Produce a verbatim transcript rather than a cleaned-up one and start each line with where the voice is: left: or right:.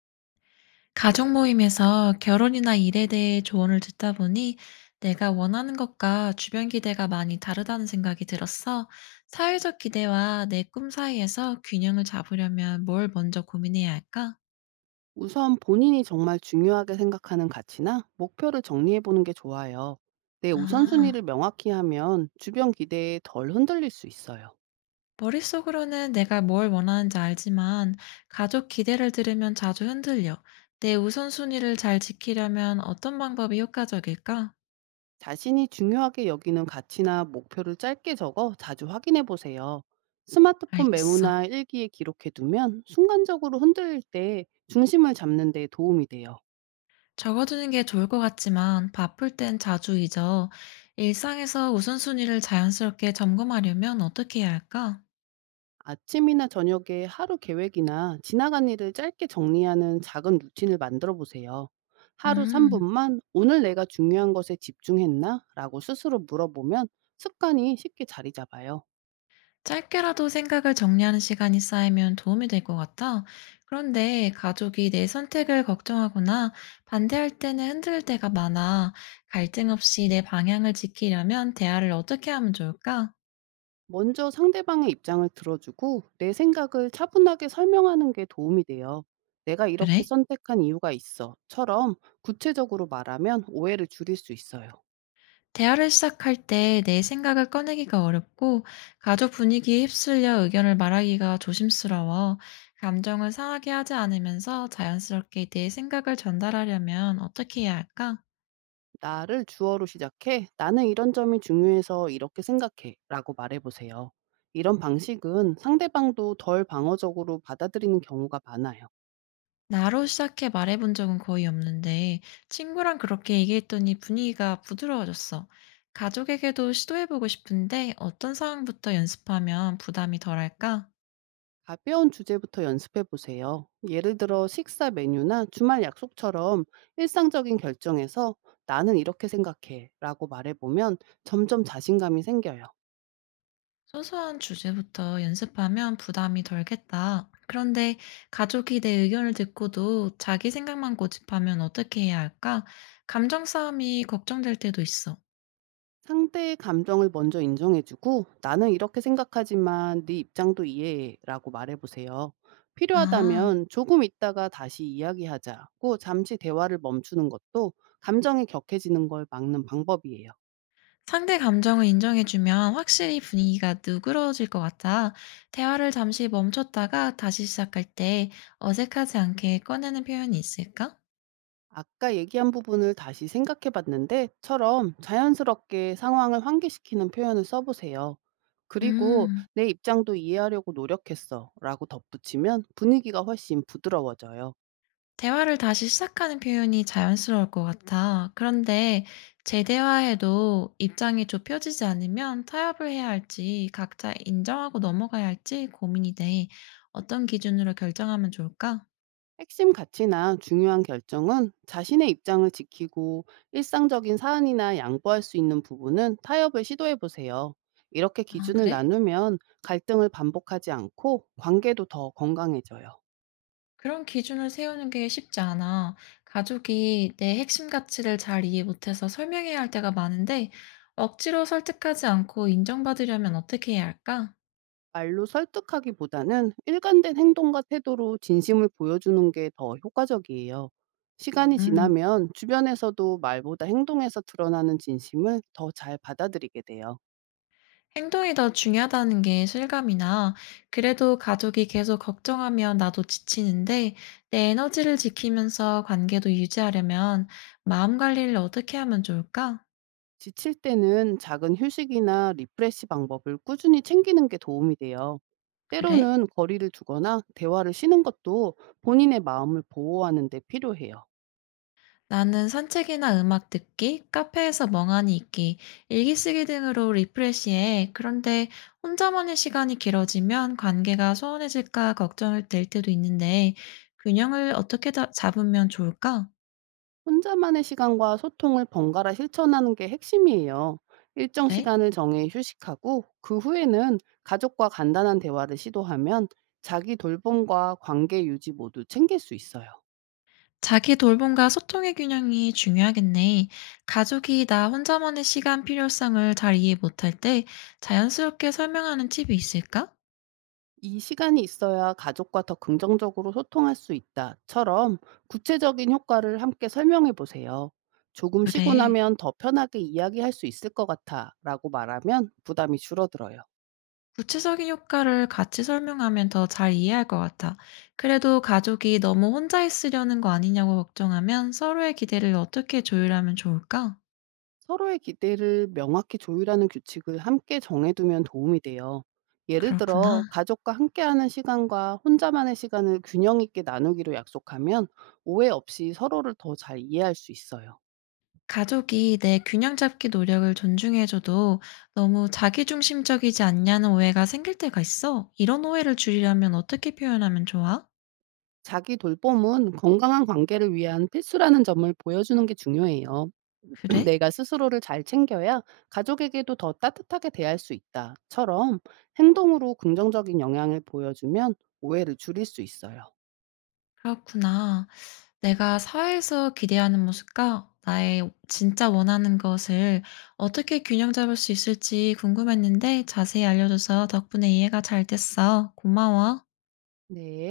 left: 가족 모임에서 결혼이나 일에 대해 조언을 듣다 보니 내가 원하는 것과 주변 기대가 많이 다르다는 생각이 들었어. 사회적 기대와 내 꿈 사이에서 균형을 잡으려면 뭘 먼저 고민해야 할까?
right: 우선 본인이 정말 중요하게 생각하는 가치나 목표를 정리해 보는 게 좋아요. 내 우선순위를
left: 아,
right: 명확히 하면 주변 기대에 덜 흔들릴 수 있어요.
left: 머릿속으로는 내가 뭘 원하는지 알지만 가족 기대를 들으면 자주 흔들려. 내 우선순위를 잘 지키려면 어떤 방법이 효과적일까?
right: 자신이 중요하게 여기는 가치나 목표를 짧게 적어 자주 확인해 보세요. 스마트폰
left: 알겠어.
right: 메모나 일기에 기록해 두면 순간적으로 흔들릴 때 중심을 잡는 데 도움이 돼요.
left: 적어두는 게 좋을 것 같지만 바쁠 땐 자주 잊어. 일상에서 우선순위를 자연스럽게 점검하려면 어떻게 해야 할까?
right: 아침이나 저녁에 하루 계획이나 지나간 일을 짧게 정리하는 작은 루틴을 만들어 보세요. 하루
left: 음,
right: 삼 분만 오늘 내가 중요한 것에 집중했나? 라고 스스로 물어보면 습관이 쉽게 자리 잡아요.
left: 짧게라도 생각을 정리하는 시간이 쌓이면 도움이 될 것 같아. 그런데 가족이 내 선택을 걱정하거나 반대할 때는 흔들릴 때가 많아. 갈등 없이 내 방향을 지키려면 대화를 어떻게 하면 좋을까?
right: 먼저 상대방의 입장을 들어주고 내 생각을 차분하게 설명하는 게 도움이 돼요. 내가 이렇게
left: 그래?
right: 선택한 이유가 있어. 처럼 구체적으로 말하면 오해를 줄일 수 있어요.
left: 대화를 시작할 때 내 생각을 꺼내기가 어렵고 가족 분위기에 휩쓸려 의견을 말하기가 조심스러워 감정을 상하게 하지 않으면서 자연스럽게 내 생각을 전달하려면 어떻게 해야 할까?
right: 나를 주어로 시작해 "나는 이런 점이 중요해서 이렇게 생각해."라고 말해 보세요. 이런 방식은 상대방도 덜 방어적으로 받아들이는 경우가 많아요.
left: 나로 시작해 말해본 적은 거의 없는데 친구랑 그렇게 얘기했더니 분위기가 부드러워졌어. 가족에게도 시도해보고 싶은데 어떤 상황부터 연습하면 부담이 덜할까?
right: 가벼운 주제부터 연습해 보세요. 예를 들어 식사 메뉴나 주말 약속처럼 일상적인 결정에서 "나는 이렇게 생각해."라고 말해 보면 점점 자신감이 생겨요.
left: 소소한 주제부터 연습하면 부담이 덜겠다. 그런데 가족이 내 의견을 듣고도 자기 생각만 고집하면 어떻게 해야 할까? 감정 싸움이 걱정될 때도 있어.
right: 상대의 감정을 먼저 인정해 주고 "나는 이렇게 생각하지만 네 입장도 이해해."라고 말해 보세요.
left: 아,
right: 필요하다면 "조금 있다가 다시 이야기하자."고 잠시 대화를 멈추는 것도 감정이 격해지는 걸 막는 방법이에요.
left: 상대 감정을 인정해주면 확실히 분위기가 누그러질 것 같아. 대화를 잠시 멈췄다가 다시 시작할 때 어색하지 않게 꺼내는 표현이 있을까?
right: "아까 얘기한 부분을 다시 생각해 봤는데."처럼 자연스럽게 상황을 환기시키는 표현을 써 보세요. 그리고
left: 음.
right: "내 입장도 이해하려고 노력했어."라고 덧붙이면 분위기가 훨씬 부드러워져요.
left: 대화를 다시 시작하는 표현이 자연스러울 것 같아. 그런데 재대화에도 입장이 좁혀지지 않으면 타협을 해야 할지 각자 인정하고 넘어가야 할지 고민이 돼. 어떤 기준으로 결정하면 좋을까?
right: 핵심 가치나 중요한 결정은 자신의 입장을 지키고 일상적인 사안이나 양보할 수 있는 부분은 타협을 시도해 보세요. 이렇게
left: 아,
right: 기준을
left: 그래?
right: 나누면 갈등을 반복하지 않고 관계도 더 건강해져요.
left: 그런 기준을 세우는 게 쉽지 않아. 가족이 내 핵심 가치를 잘 이해 못해서 설명해야 할 때가 많은데 억지로 설득하지 않고 인정받으려면 어떻게 해야 할까?
right: 말로 설득하기보다는 일관된 행동과 태도로 진심을 보여주는 게 더 효과적이에요. 시간이
left: 음.
right: 지나면 주변에서도 말보다 행동에서 드러나는 진심을 더 잘 받아들이게 돼요.
left: 행동이 더 중요하다는 게 실감이나 그래도 가족이 계속 걱정하면 나도 지치는데 내 에너지를 지키면서 관계도 유지하려면 마음 관리를 어떻게 하면 좋을까?
right: 지칠 때는 작은 휴식이나 리프레시 방법을 꾸준히 챙기는 게 도움이 돼요.
left: 그래?
right: 때로는 거리를 두거나 대화를 쉬는 것도 본인의 마음을 보호하는 데 필요해요.
left: 나는 산책이나 음악 듣기, 카페에서 멍하니 있기, 일기 쓰기 등으로 리프레시해. 그런데 혼자만의 시간이 길어지면 관계가 소원해질까 걱정될 때도 있는데 균형을 어떻게 다- 잡으면 좋을까?
right: 혼자만의 시간과 소통을 번갈아 실천하는 게 핵심이에요. 일정
left: 그래?
right: 시간을 정해 휴식하고 그 후에는 가족과 간단한 대화를 시도하면 자기 돌봄과 관계 유지 모두 챙길 수 있어요.
left: 자기 돌봄과 소통의 균형이 중요하겠네. 가족이 나 혼자만의 시간 필요성을 잘 이해 못할 때 자연스럽게 설명하는 팁이 있을까?
right: "이 시간이 있어야 가족과 더 긍정적으로 소통할 수 있다."처럼 구체적인 효과를 함께 설명해 보세요. "조금 쉬고
left: 그래.
right: 나면 더 편하게 이야기할 수 있을 것 같아."라고 말하면 부담이 줄어들어요.
left: 구체적인 효과를 같이 설명하면 더 잘 이해할 것 같아. 그래도 가족이 너무 혼자 있으려는 거 아니냐고 걱정하면 서로의 기대를 어떻게 조율하면 좋을까?
right: 서로의 기대를 명확히 조율하는 규칙을 함께 정해두면 도움이 돼요. 예를 들어
left: 그렇구나.
right: 가족과 함께하는 시간과 혼자만의 시간을 균형 있게 나누기로 약속하면 오해 없이 서로를 더 잘 이해할 수 있어요.
left: 가족이 내 균형 잡기 노력을 존중해줘도 너무 자기중심적이지 않냐는 오해가 생길 때가 있어. 이런 오해를 줄이려면 어떻게 표현하면 좋아?
right: 자기 돌봄은 건강한 관계를 위한 필수라는 점을 보여주는 게 중요해요.
left: 그래?
right: "내가 스스로를 잘 챙겨야 가족에게도 더 따뜻하게 대할 수 있다."처럼 행동으로 긍정적인 영향을 보여주면 오해를 줄일 수 있어요.
left: 그렇구나. 내가 사회에서 기대하는 모습과 나의 진짜 원하는 것을 어떻게 균형 잡을 수 있을지 궁금했는데 자세히 알려줘서 덕분에 이해가 잘 됐어. 고마워.
right: 네.